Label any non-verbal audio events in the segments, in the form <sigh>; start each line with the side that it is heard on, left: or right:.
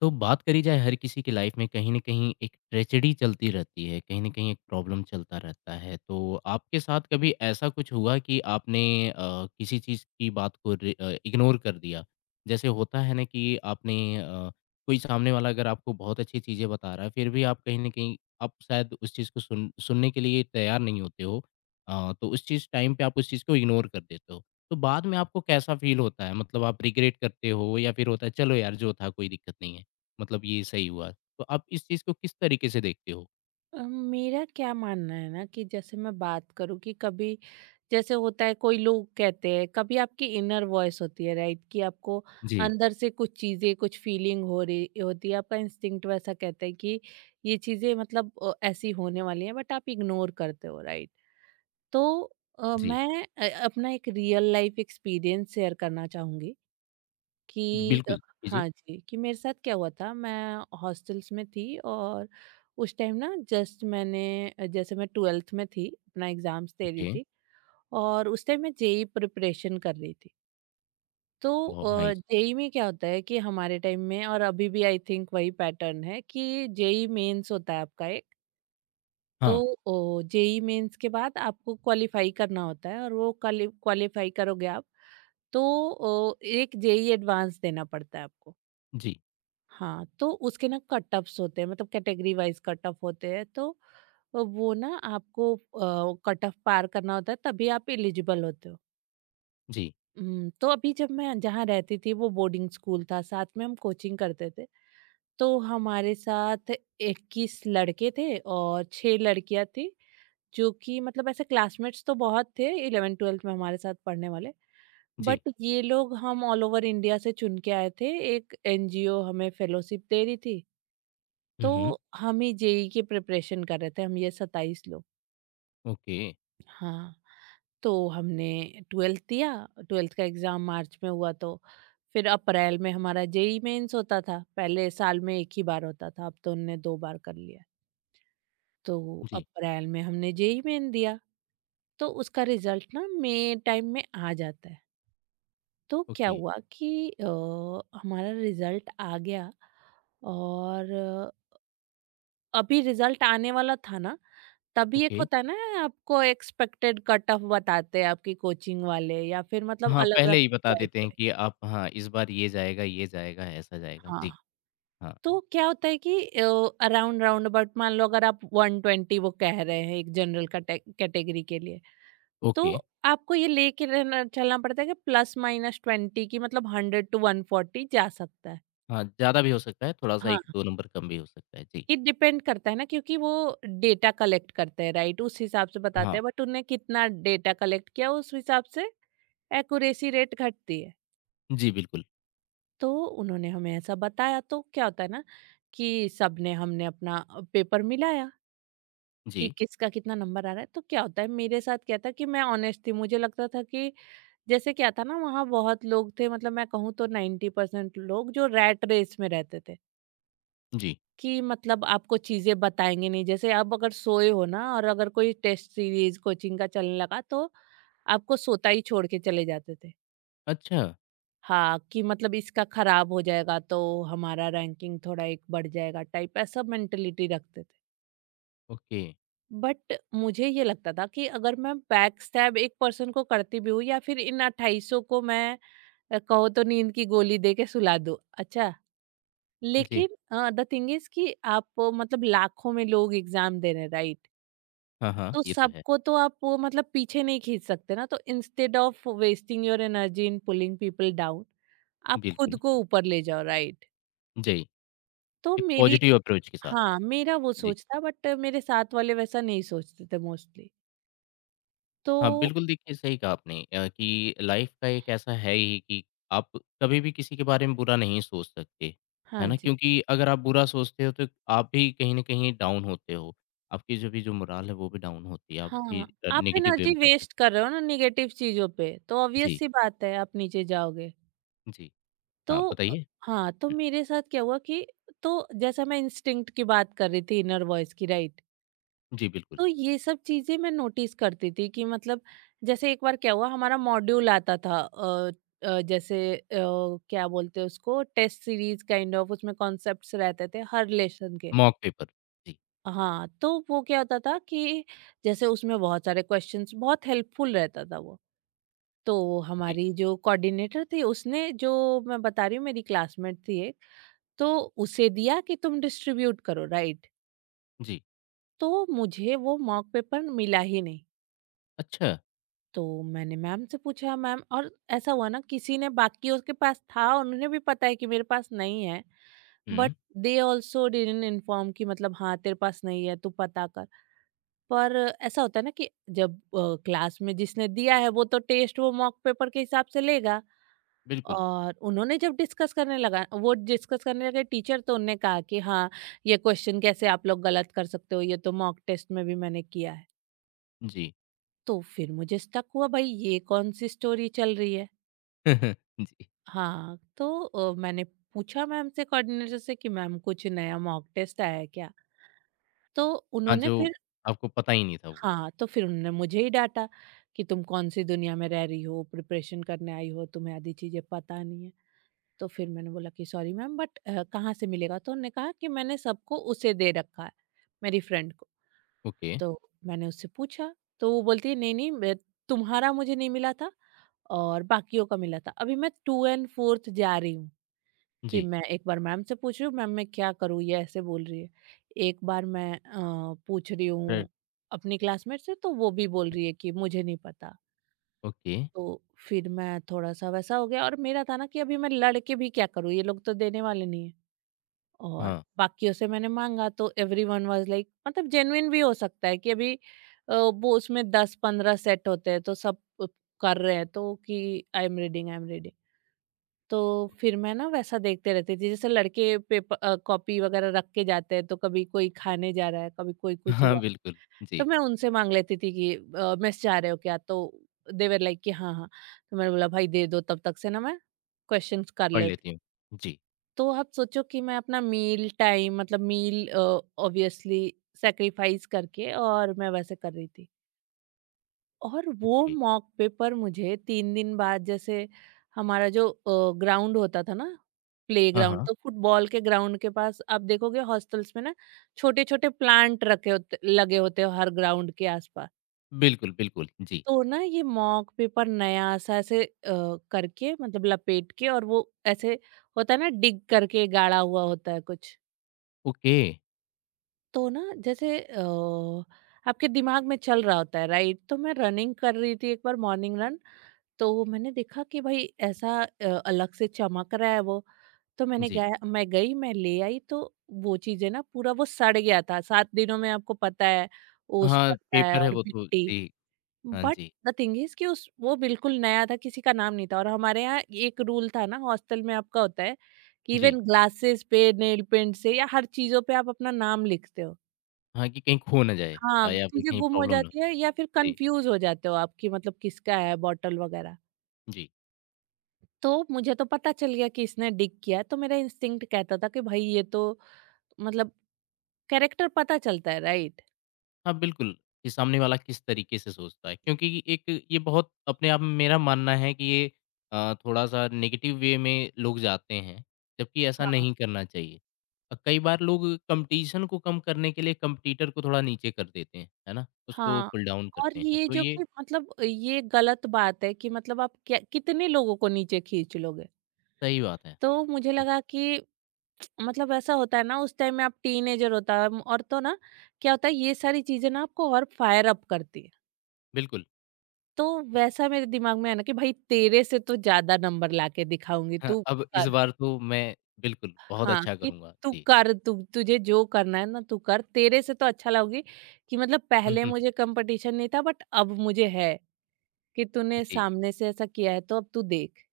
left: तो बात करी जाए हर किसी की लाइफ में कहीं न कहीं एक ट्रेजेडी चलती रहती है, कहीं न कहीं एक प्रॉब्लम चलता रहता है। तो आपके साथ कभी ऐसा कुछ हुआ कि आपने अ, किसी चीज़ की बात को इग्नोर कर दिया? जैसे होता है ना कि कोई सामने वाला अगर आपको बहुत अच्छी चीज़ें बता रहा है, फिर भी आप कहीं न कहीं आप शायद उस चीज़ को सुनने के लिए तैयार नहीं होते हो। तो उस चीज़ टाइम पे आप उस चीज़ को इग्नोर कर देते हो। तो बाद में आपको कैसा फ़ील होता है? मतलब आप रिग्रेट करते हो या फिर होता है चलो यार जो था कोई दिक्कत नहीं है? मतलब ये सही हुआ। तो आप इस चीज़ को किस तरीके से देखते हो?
right: मेरा क्या मानना है ना कि जैसे मैं बात करूं कि कभी जैसे होता है कोई लोग कहते हैं कभी आपकी इनर वॉइस होती है राइट कि आपको
left: जी,
right: अंदर से कुछ चीजें कुछ फीलिंग हो रही होती है। आपका इंस्टिंक्ट वैसा कहता है कि ये चीजें मतलब ऐसी होने वाली हैं बट आप इग्नोर करते हो राइट। तो
left: जी।
right: मैं अपना एक रियल लाइफ एक्सपीरियंस शेयर करना चाहूंगी
left: जी,
right: कि
left: बिल्कुल। जी, जी।
right: हाँ जी, कि मेरे साथ क्या हुआ था। मैं हॉस्टल्स में थी और उस टाइम ना जस्ट मैंने जैसे मैं 12th में थी, अपना एग्ज़ाम्स दे रही
left: ओके,
right: थी और उस टाइम मैं जेईई प्रिपरेशन कर रही थी। तो
left: बहुत नाइस।
right: जेईई में क्या होता है कि हमारे टाइम में और अभी भी आई थिंक वही पैटर्न है कि जेईई मेंस होता है आपका एक। तो
left: हाँ।
right: ओ जेईई मेंस के बाद आपको क्वालीफाई करना होता है, और वो क्वालीफाई करोगे आप तो ओ एक जेईई एडवांस देना पड़ता है आपको।
left: जी,
right: हाँ, तो उसके ना कट ऑफ्स होते हैं, मतलब कैटेगरी वाइज कट ऑफ होते हैं, तो वो ना आपको कट ऑफ पार करना होता है तभी आप एलिजिबल होते हो।
left: जी,
right: तो अभी जब मैं जहाँ रहती थी वो बोर्डिंग स्कूल था, साथ में हम कोचिंग करते थे। तो हमारे साथ इक्कीस लड़के थे और छह लड़कियाँ थी, जो कि मतलब ऐसे क्लासमेट्स तो बहुत थे इलेवन ट्वेल्थ में हमारे साथ पढ़ने वाले।
left: जी।
right: बट ये लोग हम ऑल ओवर इंडिया से चुन के आए थे। एक एनजीओ हमें फेलोशिप दे रही थी।
left: हुँ,
right: तो
left: हुँ।
right: हमें जेई की प्रिपरेशन कर रहे थे हम ये 27 लोग।
left: ओके,
right: हाँ, तो हमने ट्वेल्थ दिया। ट्वेल्थ का एग्ज़ाम मार्च में हुआ। तो फिर अप्रैल में हमारा जेई मेंस होता था, पहले साल में एक ही बार होता था, अब तो उनने दो बार कर लिया। तो
left: जी,
right: अप्रैल में हमने जेई मेन दिया। तो उसका रिजल्ट ना मई टाइम में आ जाता है। तो क्या
left: ओके,
right: हुआ कि हमारा रिजल्ट आ गया और अभी रिजल्ट आने वाला था ना तभी एक
left: ओके।
right: होता है ना, आपको एक्सपेक्टेड कट ऑफ बताते हैं आपकी कोचिंग वाले या फिर मतलब
left: हाँ,
right: अलग अलग
left: पहले ही बता
right: वेबसाइट
left: देते हैं
right: पे।
left: कि आप हाँ, इस बार ये जाएगा, ऐसा जाएगा।
right: हाँ,
left: जी, हाँ,
right: तो क्या होता है कि अराउंड राउंड अबाउट मान लो अगर आप वन ट्वेंटी वो कह रहे हैं एक जनरल कैटेगरी के लिए, तो
left: ओके।
right: आपको ये लेके रहना चलना पड़ता है कि प्लस माइनस ट्वेंटी की, मतलब हंड्रेड टू वन फोर्टी जा सकता है।
left: हाँ, ज़्यादा भी हो सकता है, थोड़ा-सा
right: हाँ,
left: 1-2 नंबर कम भी हो सकता है। जी।
right: ये डिपेंड करता है ना, क्योंकि वो डेटा कलेक्ट करते हैं राइट, उस हिसाब से बताते
left: हाँ।
right: हैं, बट उन्हें कितना डेटा कलेक्ट किया उस हिसाब से एक्यूरेसी रेट घटती है।
left: जी, बिल्कुल।
right: तो उन्होंने हमें ऐसा बताया। तो क्या होता है ना कि सबने हमने अपना पेपर मिलाया कि
left: जी,
right: किसका कितना नंबर आ रहा है। तो क्या होता है, मेरे साथ क्या था कि मैं ऑनेस्ट थी, मुझे लगता था कि जैसे क्या था ना वहाँ बहुत लोग थे, मतलब मैं कहूँ तो नाइन्टी परसेंट लोग जो रैट रेस में रहते थे
left: जी।
right: कि मतलब आपको चीजें बताएंगे नहीं। जैसे आप अगर सोए हो ना और अगर कोई टेस्ट सीरीज कोचिंग का चलने लगा, तो आपको सोता ही छोड़ के चले जाते थे।
left: अच्छा,
right: हाँ, कि मतलब इसका खराब हो जाएगा तो हमारा रैंकिंग थोड़ा एक बढ़ जाएगा टाइप ऐसा मेंटेलिटी रखते थे।
left: ओके।
right: बट मुझे ये लगता था कि अगर मैं बैक स्टैब एक पर्सन को करती भी हूँ या फिर इन 2800 को मैं कहो तो नींद की गोली दे के सुला दूँ, अच्छा,
left: जी।
right: लेकिन द थिंग इज कि आप मतलब लाखों में लोग एग्जाम दे रहे राइट,
left: हाँ, हाँ,
right: तो
left: ये तो है।
right: सबको तो आप वो मतलब पीछे नहीं खींच सकते ना। तो instead of wasting your energy in pulling people down, आप खुद
left: बिल्कुल।
right: को ऊपर ले जाओ राइट।
left: जी,
right: तो
left: एक
right: मेरी
left: पॉज़िटिव अप्रोच के साथ।
right: हाँ, मेरा वो
left: जी।
right: सोच था, बट मेरे साथ वाले वैसा नहीं सोचते थे मोस्टली। तो
left: हाँ, बिल्कुल देखिए सही कहा आपने कि लाइफ का एक ऐसा है ही कि आप कभी भी किसी के बारे में बुरा नहीं सोच सकते, है
right: हाँ
left: ना?
right: जी।
left: क्योंकि अगर आप बुरा सोचते हो तो आप भी कहीं न कहीं डाउन होते हो। आपकी जो भी जो मोरल है वो भी डाउन होती है, आप भी
right: हाँ, आप
left: नेगेटिव वे में
right: एनर्जी
left: जाते
right: वेस्ट
left: हो।
right: कर रहे हो ना नेगेटिव चीज़ों पे, तो ऑब्वियस
left: जी,
right: सी बात है आप नीचे जाओगे।
left: जी। हाँ,
right: तो
left: बताइए?
right: हाँ, तो
left: हुँ,
right: मेरे साथ क्या हुआ कि तो जैसा मैं इंस्टिंक्ट की बात कर रही थी इनर वॉइस की राइट?
left: जी बिल्कुल,
right: तो ये सब चीजें मैं नोटिस करती थी कि मतलब जैसे एक बार क्या हुआ, हमारा मॉड्यूल आता था क्या बोलते हैं उसको, टेस्ट सीरीज काइंड ऑफ, उसमें कॉन्सेप्ट्स रहते थे हर लेसन के।
left: Mock paper. जी,
right: हाँ, तो वो क्या होता था कि जैसे उसमें बहुत सारे क्वेश्चंस, बहुत हेल्पफुल रहता था वो। तो
left: जी,
right: हमारी जो कोऑर्डिनेटर थी, उसने जो, मैं बता रही हूँ मेरी क्लासमेट थी एक, तो उसे दिया कि तुम डिस्ट्रीब्यूट करो राइट।
left: जी।
right: तो मुझे वो मॉक पेपर मिला ही नहीं।
left: अच्छा!
right: तो मैंने मैम से पूछा, मैम और ऐसा हुआ ना किसी ने, बाकियों के पास था और उन्हें भी पता है कि मेरे पास नहीं है, but
left: hmm,
right: they also didn't inform कि मतलब हाँ तेरे पास नहीं है तू पता कर। पर ऐसा होता है ना कि जब क्लास में जिसने दिया है वो तो टेस्ट वो मॉक पेपर के हिसाब से लेगा,
left: बिल्कुल,
right: और उन्होंने जब डिस्कस करने लगा वो डिस्कस करने लगे टीचर, तो उनने कहा कि हाँ, ये क्वेश्चन कैसे आप लोग गलत कर सकते हो, ये तो मॉक टेस्ट में भी मैंने किया है।
left: जी।
right: तो फिर मुझे स्टक हुआ, भाई ये कौन सी स्टोरी चल रही है।
left: <laughs> जी,
right: हाँ, तो मैंने पूछा मैम से कोऑर्डिनेटर से कि मैम कुछ नया मॉक टेस्ट आया है क्या? तो
left: हाँ,
right: उन्होंने
left: जो
right: फिर
left: आपको पता ही नहीं था वो।
right: हाँ, तो फिर उन्होंने मुझे ही डाँटा कि तुम कौन-सी दुनिया में रह रही हो, प्रिपरेशन करने आई हो, तुम्हें आधी चीज़ें पता नहीं है। तो फिर मैंने बोला कि सॉरी मैम, बट कहाँ से मिलेगा? तो उन्होंने कहा कि मैंने सबको उसे दे रखा है, मेरी फ्रेंड को।
left: ओके,
right: तो मैंने उससे पूछा, तो वो बोलती है नहीं, नहीं, मैं, तुम्हारा मुझे नहीं मिला था और बाकियों का मिला था। अभी मैं 2 एंड 4th जा रही हूँ। कि
left: जी,
right: मैं एक बार मैम से पूछ रही हूँ, मैम मैं क्या करूँ? ये ऐसे बोल रही है। एक बार मैं पूछ रही
left: रेड
right: हूँ अपनी क्लासमेट से, तो वो भी बोल रही है कि मुझे नहीं पता।
left: ओके,
right: तो फिर मैं, थोड़ा-सा वैसा हो गया और मेरा था ना कि अभी मैं लड़ के भी क्या करूँ? ये लोग तो देने वाले नहीं हैं। और
left: हाँ,
right: बाकियों से मैंने माँगा तो एवरीवन वाज़ लाइक, मतलब जेन्युइन भी हो सकता है कि अभी वो उसमें 10-15 सेट होते हैं तो सब अ, कर रहे हैं तो कि I am reading, I am reading. तो
left: ओके।
right: फिर मैं ना वैसा देखते रहती थी, जैसे लड़के पेपर कॉपी वगैरह रख के जाते हैं, तो कभी कोई खाने जा रहा है, कभी कोई कुछ ही
left: हाँ,
right: जा रहा है,
left: बिल्कुल।
right: तो
left: जी,
right: मैं उनसे मांग लेती थी कि "मेस जा रहे हो क्या?" तो देवर लाइक कि हाँ, हाँ। तो मैंने बोला भाई दे दो, तब तक से ना मैं क्वेश्चंस कर
left: पढ़
right: लेती।
left: लेती हूँ। जी,
right: तो आप सोचो कि मैं अपना मील टाइम, मतलब मील ऑब्वियसली सैक्रिफाइस करके, और मैं वैसे कर रही थी। और वो
left: ओके।
right: मॉक पेपर मुझे 3 दिन बाद जैसे, हमारा जो ग्राउंड होता था ना,
left: हाँ,
right: प्लेग्राउंड,
left: हाँ।
right: तो फुटबॉल के ग्राउंड के पास आप देखोगे हॉस्टल्स में ना छोटे-छोटे प्लांट रखे होते लगे होते हैं हर ग्राउंड के आसपास।
left: बिल्कुल, बिल्कुल। जी,
right: तो ना ये मॉक पेपर नया सा ऐसे करके मतलब लपेट के, और वो ऐसे होता है ना डिग करके गाढ़ा हुआ होता है कुछ।
left: ओके।
right: तो ना जैसे आपके दिमाग में चल रहा होता है राइट? तो मैं रनिंग कर रही थी एक बार, मॉर्निंग रन, तो मैंने देखा कि भाई ऐसा अलग से चमक रहा है वो। तो मैंने
left: जी।
right: गया मैं गई मैं ले आई, तो वो चीजें ना पूरा वो सड़ गया था सात दिनों में, आपको पता है ओस
left: हाँ,
right: पड़ता है
left: पेपर है
right: और
left: वो तो
right: मिट्टी।
left: जी। हाँ
right: बट
left: जी।
right: द थिंग इज कि उस वो बिल्कुल नया था, किसी का नाम नहीं था, और हमारे यहाँ एक रूल था ना हॉस्टल में आपका होता है कि
left: जी।
right: इवन ग्लासेस पे नेल पेंट से या हर चीजों पे आप अपना नाम लिखते हो।
left: हाँ, कि कहीं खो ना जाए
right: हाँ,
left: या फिर
right: चीजें
left: कहीं
right: गुम हो
left: प्रॉब्लम ना हो।
right: जाती है या फिर
left: जी,
right: कंफ्यूज हो जाते हो आपकी, मतलब किसका है बॉटल वगैरह।
left: जी।
right: तो मुझे तो पता चल गया कि इसने डिग किया है, तो मेरा इंस्टिंक्ट कहता था कि भाई ये तो मतलब कैरेक्टर पता चलता है राइट।
left: हाँ, बिल्कुल, कि सामने वाला किस तरीके से सोचता है क्योंकि एक ये बहुत अपने आप में मेरा मानना है कि ये थोड़ा-सा नेगेटिव वे में लोग जाते हैं, जबकि ऐसा
right: हाँ
left: नहीं करना चाहिए। कई बार लोग कॉम्पिटिशन को कम करने के लिए कॉम्पिटिटर को थोड़ा नीचे कर देते हैं, है ना? उसको
right: हाँ
left: पुल डाउन
right: और
left: करते हैं,
right: ये
left: तो
right: जो
left: ये
right: कि मतलब ये गलत बात है कि मतलब आप क्या कितने लोगों को नीचे खींच लोगे।
left: सही बात है।
right: तो मुझे
left: जी,
right: लगा कि मतलब ऐसा होता है ना उस टाइम में आप टीनेजर होता है, और तो ना क्या होता है ये सारी चीजें ना आपको और फायर अप करती है।
left: बिल्कुल,
right: तो
left: जी।
right: वैसा मेरे दिमाग में आना कि भाई तेरे से तो ज्यादा नंबर लाके दिखाऊंगी,
left: हाँ,
right: तू
left: अब इस
right: कर।
left: बार तो मैं बिल्कुल बहुत
right: हाँ,
left: अच्छा
right: कि
left: करूँगा।
right: तू
left: जी।
right: कर, तु तुझे जो करना है ना तू कर, तेरे से तो अच्छा लगेगी, कि मतलब
left: <laughs>
right: पहले
left: हुँ,
right: मुझे कंपटीशन नहीं था बट अब मुझे है, कि
left: हुँ।
right: तूने
left: जी,
right: सामने से ऐसा किया है तो अब तू देख।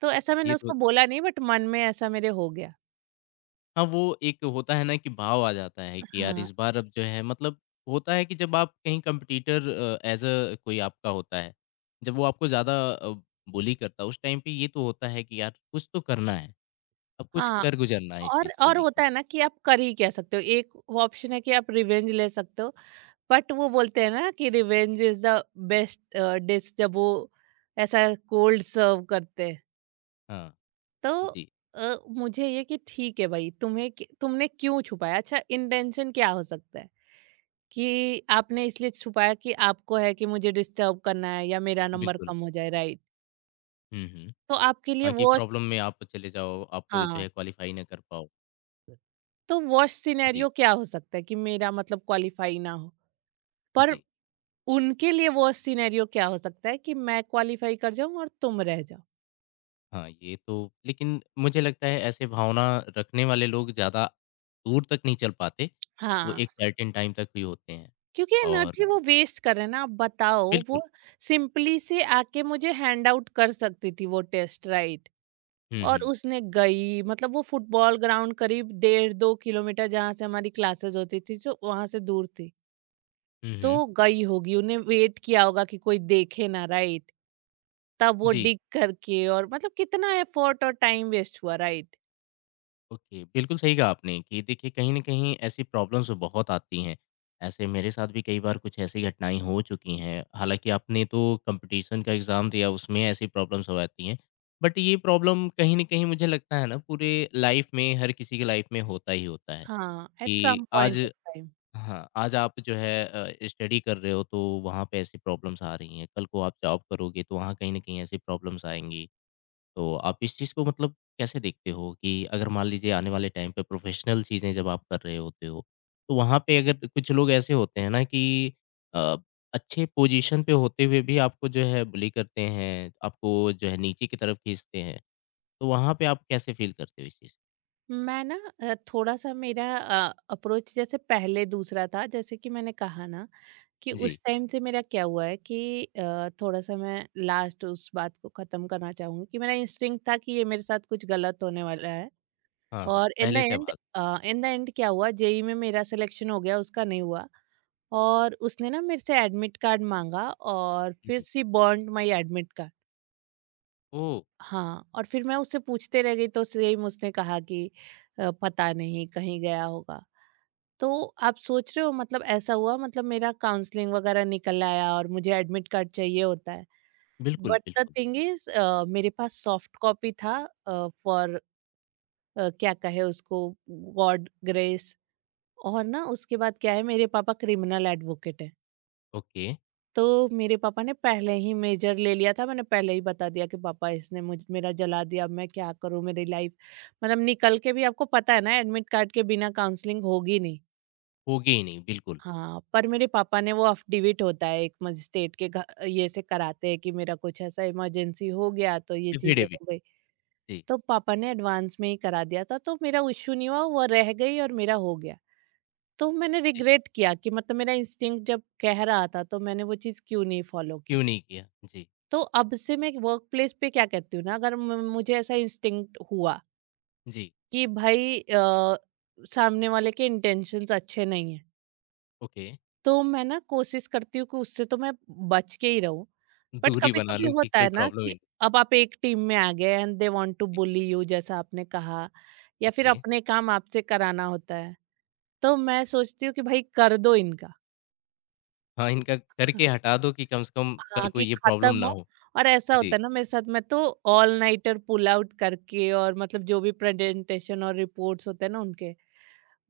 right: तो ऐसा
left: ये
right: मैंने
left: तो
right: उसको बोला नहीं, बट मन में ऐसा मेरे हो गया।
left: हाँ, वो एक होता है ना कि भाव आ जाता है कि यार
right: हाँ,
left: इस बार अब जो है मतलब होता है कि जब आप कहीं कंपटीटर एज अ कोई आपका होता है, जब वो आपको ज़्यादा बुली करता है उस टाइम पे ये तो होता है कि यार कुछ तो करना है, अब कुछ
right: हाँ।
left: कर गुज़रना है इस
right: और
left: चीज़ को
right: और
left: लेके।
right: होता है ना कि आप कर ही क्या सकते हो। एक ऑप्शन है कि आप रिवेंज ले सकते हो, बट वो बोलते हैं ना कि revenge is the best dish जब वो ऐसा कोल्ड सर्व करते हैं।
left: हाँ,
right: तो
left: जी,
right: मुझे ये कि ठीक है भाई तुम्हें तुमने क्यों छुपाया? अच्छा इंटेंशन क्या हो सकता है कि आपने इसलिए छुपाया कि आपको है कि मुझे डिस्टर्ब करना है या मेरा नंबर
left: बिल्कुल।
right: कम हो जाए, राइट।
left: हुँ, हुँ।
right: तो आपके लिए
left: हाँ, कि
right: वर्स्ट।
left: प्रॉब्लम में आप चले जाओ, आप जो
right: हाँ,
left: है क्वालीफाई ना कर पाओ।
right: तो वर्स्ट
left: जी,
right: सिनेरियो क्या हो सकता है कि मेरा मतलब क्वालिफाई ना हो, पर
left: जी।
right: उनके लिए वर्स्ट सिनेरियो क्या हो सकता है कि मैं क्वालिफाई कर जाऊं और तुम रह जाओ।
left: हाँ, ये तो लेकिन मुझे लगता है ऐसे भावना रखने वाले लोग ज़्यादा दूर तक नहीं चल पाते। वो
right: हाँ,
left: एक सर्टेन टाइम तक ही होते हैं
right: क्योंकि
left: और
right: एनर्जी वो वेस्ट कर रहे हैं ना। आप बताओ,
left: बिल्कुल।
right: वो सिंपली से आके मुझे हैंड आउट कर सकती थी वो टेस्ट, राइट।
left: हुँ,
right: और
left: हुँ।
right: उसने गई मतलब वो फुटबॉल ग्राउंड करीब 1.5 2 किलोमीटर जहाँ से हमारी क्लासेस होती थी जो वहां से दूर थी।
left: हुँ,
right: तो
left: हुँ।
right: गई होगी, उन्हें वेट किया होगा कि कोई देखे ना, राइट। तब वो
left: जी,
right: डिग करके और मतलब कितना एफर्ट और टाइम वेस्ट हुआ, राइट।
left: ओके। बिल्कुल सही कहा आपने कि देखिए कहीं न कहीं ऐसी प्रॉब्लम्स बहुत आती हैं। ऐसे मेरे साथ भी कई बार कुछ ऐसी घटनाएँ हो चुकी हैं। हालाँकि आपने तो कॉम्पिटिशन का एग्ज़ाम दिया उसमें ऐसी प्रॉब्लम्स हो जाती हैं। बट ये प्रॉब्लम कहीं न कहीं मुझे लगता है ना पूरे लाइफ़ में हर किसी की लाइफ़ में होता ही होता है
right: हाँ एट
left: कि
right: सम
left: आज
right: पॉइंट ऑफ।
left: हाँ, आज आप जो है स्टडी कर रहे हो तो वहाँ पे ऐसी प्रॉब्लम्स आ रही हैं, कल को आप जॉब करोगे तो वहाँ कहीं न कहीं ऐसी प्रॉब्लम्स आएँगी। तो आप इस चीज़ को मतलब कैसे देखते हो कि अगर मान लीजिए आने वाले टाइम पे प्रोफ़ेशनल चीज़ें जब आप कर रहे होते हो, तो वहाँ पे अगर कुछ लोग ऐसे होते हैं ना कि अ, अच्छे पोज़ीशन पे होते हुए भी आपको जो है बुली करते हैं, आपको जो है नीचे की तरफ खींचते हैं, तो वहाँ पे आप कैसे फ़ील करते हो इस चीज़?
right: मैं ना थोड़ा-सा मेरा अप्रोच जैसे पहले दूसरा था, जैसे कि मैंने कहा ना कि उस
left: जी,
right: टाइम से मेरा क्या हुआ है कि थोड़ा-सा मैं लास्ट उस बात को ख़त्म करना चाहूँगी कि मेरा इंस्टिंक्ट था कि ये मेरे साथ कुछ गलत होने वाला है।
left: हाँ, हाँ,
right: और इन द
left: पहले से
right: एंड
left: आभार।
right: अ, इन द एंड क्या हुआ, जेईई में मेरा सिलेक्शन हो गया, उसका नहीं हुआ। और उसने ना मेरे से एडमिट कार्ड माँगा और फिर
left: जी,
right: she want my admit card.
left: Oh!
right: हाँ, और फिर मैं उससे पूछते रह गई तो सेम उसने कहा कि पता नहीं कहीं गया होगा"। तो आप सोच रहे हो मतलब ऐसा हुआ, मतलब मेरा काउंसलिंग वगैरह निकल आया और मुझे एडमिट कार्ड चाहिए होता है।
left: बिल्कुल,
right: बट द
left: बिल्कुल,
right: थिंग इज मेरे पास सॉफ्ट कॉपी था फॉर, क्या कहे उसको, गॉड ग्रेस। और ना उसके बाद क्या है, मेरे पापा क्रिमिनल एडवोकेट है।
left: ओके।
right: तो मेरे पापा ने पहले ही मेजर ले लिया था, मैंने पहले ही बता दिया कि पापा इसने मुझ मेरा जला दिया, अब मैं क्या करूँ मेरी लाइफ। मतलब निकल के भी आपको पता है ना एडमिट कार्ड के बिना काउंसलिंग होगी नहीं।
left: होगी ही नहीं, बिल्कुल।
right: हाँ, पर मेरे पापा ने वो अफिडेविट होता है एक मजिस्ट्रेट के ये से कराते हैं कि मेरा कुछ ऐसा इमरजेंसी हो गया तो ये चीजें
left: एफ़िडेविट
right: हो गई।
left: जी,
right: तो पापा ने एडवांस में ही करा दिया था, तो मेरा इश्यू नहीं हुआ, वो रह गई और मेरा हो गया। तो मैंने
left: जी,
right: रिग्रेट किया कि मतलब मेरा इंस्टिंक्ट जब कह रहा था तो मैंने वो चीज़ क्यों नहीं फॉलो की।
left: क्यों नहीं किया? जी,
right: तो अब से मैं वर्क प्लेस पे क्या कहती हूँ ना, अगर मुझे ऐसा इंस्टिंक्ट हुआ
left: जी,
right: कि भाई सामने वाले के इंटेंशंस अच्छे नहीं है,
left: ओके,
right: तो मैं ना कोशिश करती हूँ कि उससे तो मैं बच के ही रहूं। बट
left: दूरी
right: कभी
left: बना
right: कभी
left: लूँ कि
right: होता
left: कोई
right: है ना
left: प्रॉब्लम ही
right: कि
left: नहीं।
right: अब आप एक टीम में आ गए एंड दे वांट टू
left: जी,
right: बुली यू, जैसा आपने कहा, या फिर
left: ओके।
right: अपने काम आपसे कराना होता है। तो मैं सोचती हूँ कि भाई कर दो इनका।
left: हाँ, इनका करके
right: <laughs>
left: हटा दो कि कम से कम कल
right: हाँ,
left: को
right: कि
left: ये प्रॉब्लम
right: खत्म
left: ना
right: हो।
left: हो।
right: और ऐसा होता
left: जी,
right: है ना मेरे साथ, मैं तो ऑल नाइटर पुल आउट करके और मतलब जो भी प्रेजेंटेशन और रिपोर्ट्स होते हैं ना उनके,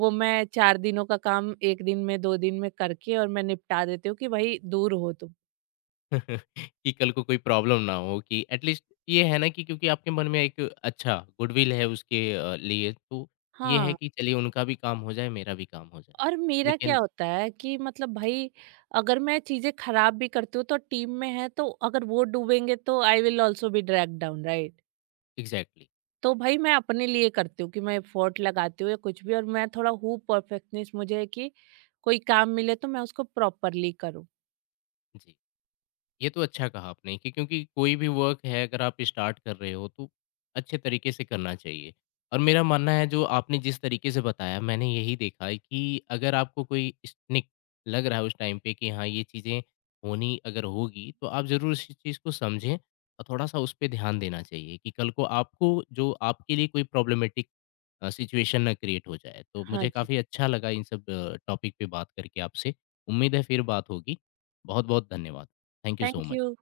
right: वो मैं 4 दिनों का काम 1 दिन में 2 दिन में करके और मैं निपटा देती हूँ कि भाई दूर हो तुम।
left: <laughs> कि कल को कोई प्रॉब्लम ना हो कि एटलीस्ट ये है ना कि क्योंकि आपके मन में एक अच्छा गुडविल है उसके लिए तो ये है
right: हाँ,
left: कि चलिए उनका भी काम हो जाए, मेरा भी काम हो जाए।
right: और मेरा क्या
left: लेकिन
right: होता है कि मतलब
left: जी,
right: भाई अगर मैं चीजें खराब भी करती हूँ तो टीम में है तो अगर वो डूबेंगे तो I will also be drag down, right.
left: Exactly.
right: तो भाई मैं अपने लिए करती हूँ कि मैं एफर्ट लगाती हूँ या कुछ भी, और मैं थोड़ा हूँ, परफेक्टनेस मुझे है कि कोई काम मिले तो मैं उसको प्रॉपरली करूँ।
left: जी। ये तो अच्छा कहा आपने कि क्योंकि कोई भी वर्क है अगर आप स्टार्ट कर रहे हो तो अच्छे तरीके से करना चाहिए और मेरा मानना है जो आपने जिस तरीके से बताया मैंने यही देखा है कि अगर आपको कोई स्निक लग रहा है उस टाइम पे कि हाँ ये चीज़ें होनी अगर होगी तो आप ज़रूर इस चीज़ को समझें और थोड़ा सा उस पर ध्यान देना चाहिए कि कल को आपको जो आपके लिए कोई प्रॉब्लमेटिक सिचुएशन ना क्रिएट हो जाए तो
right: हाँ
left: मुझे
right: जी।
left: काफ़ी अच्छा लगा इन सब टॉपिक पे बात करके आपसे उम्मीद है फिर बात होगी बहुत बहुत धन्यवाद Thank you so
right: thank
left: much.
right: You.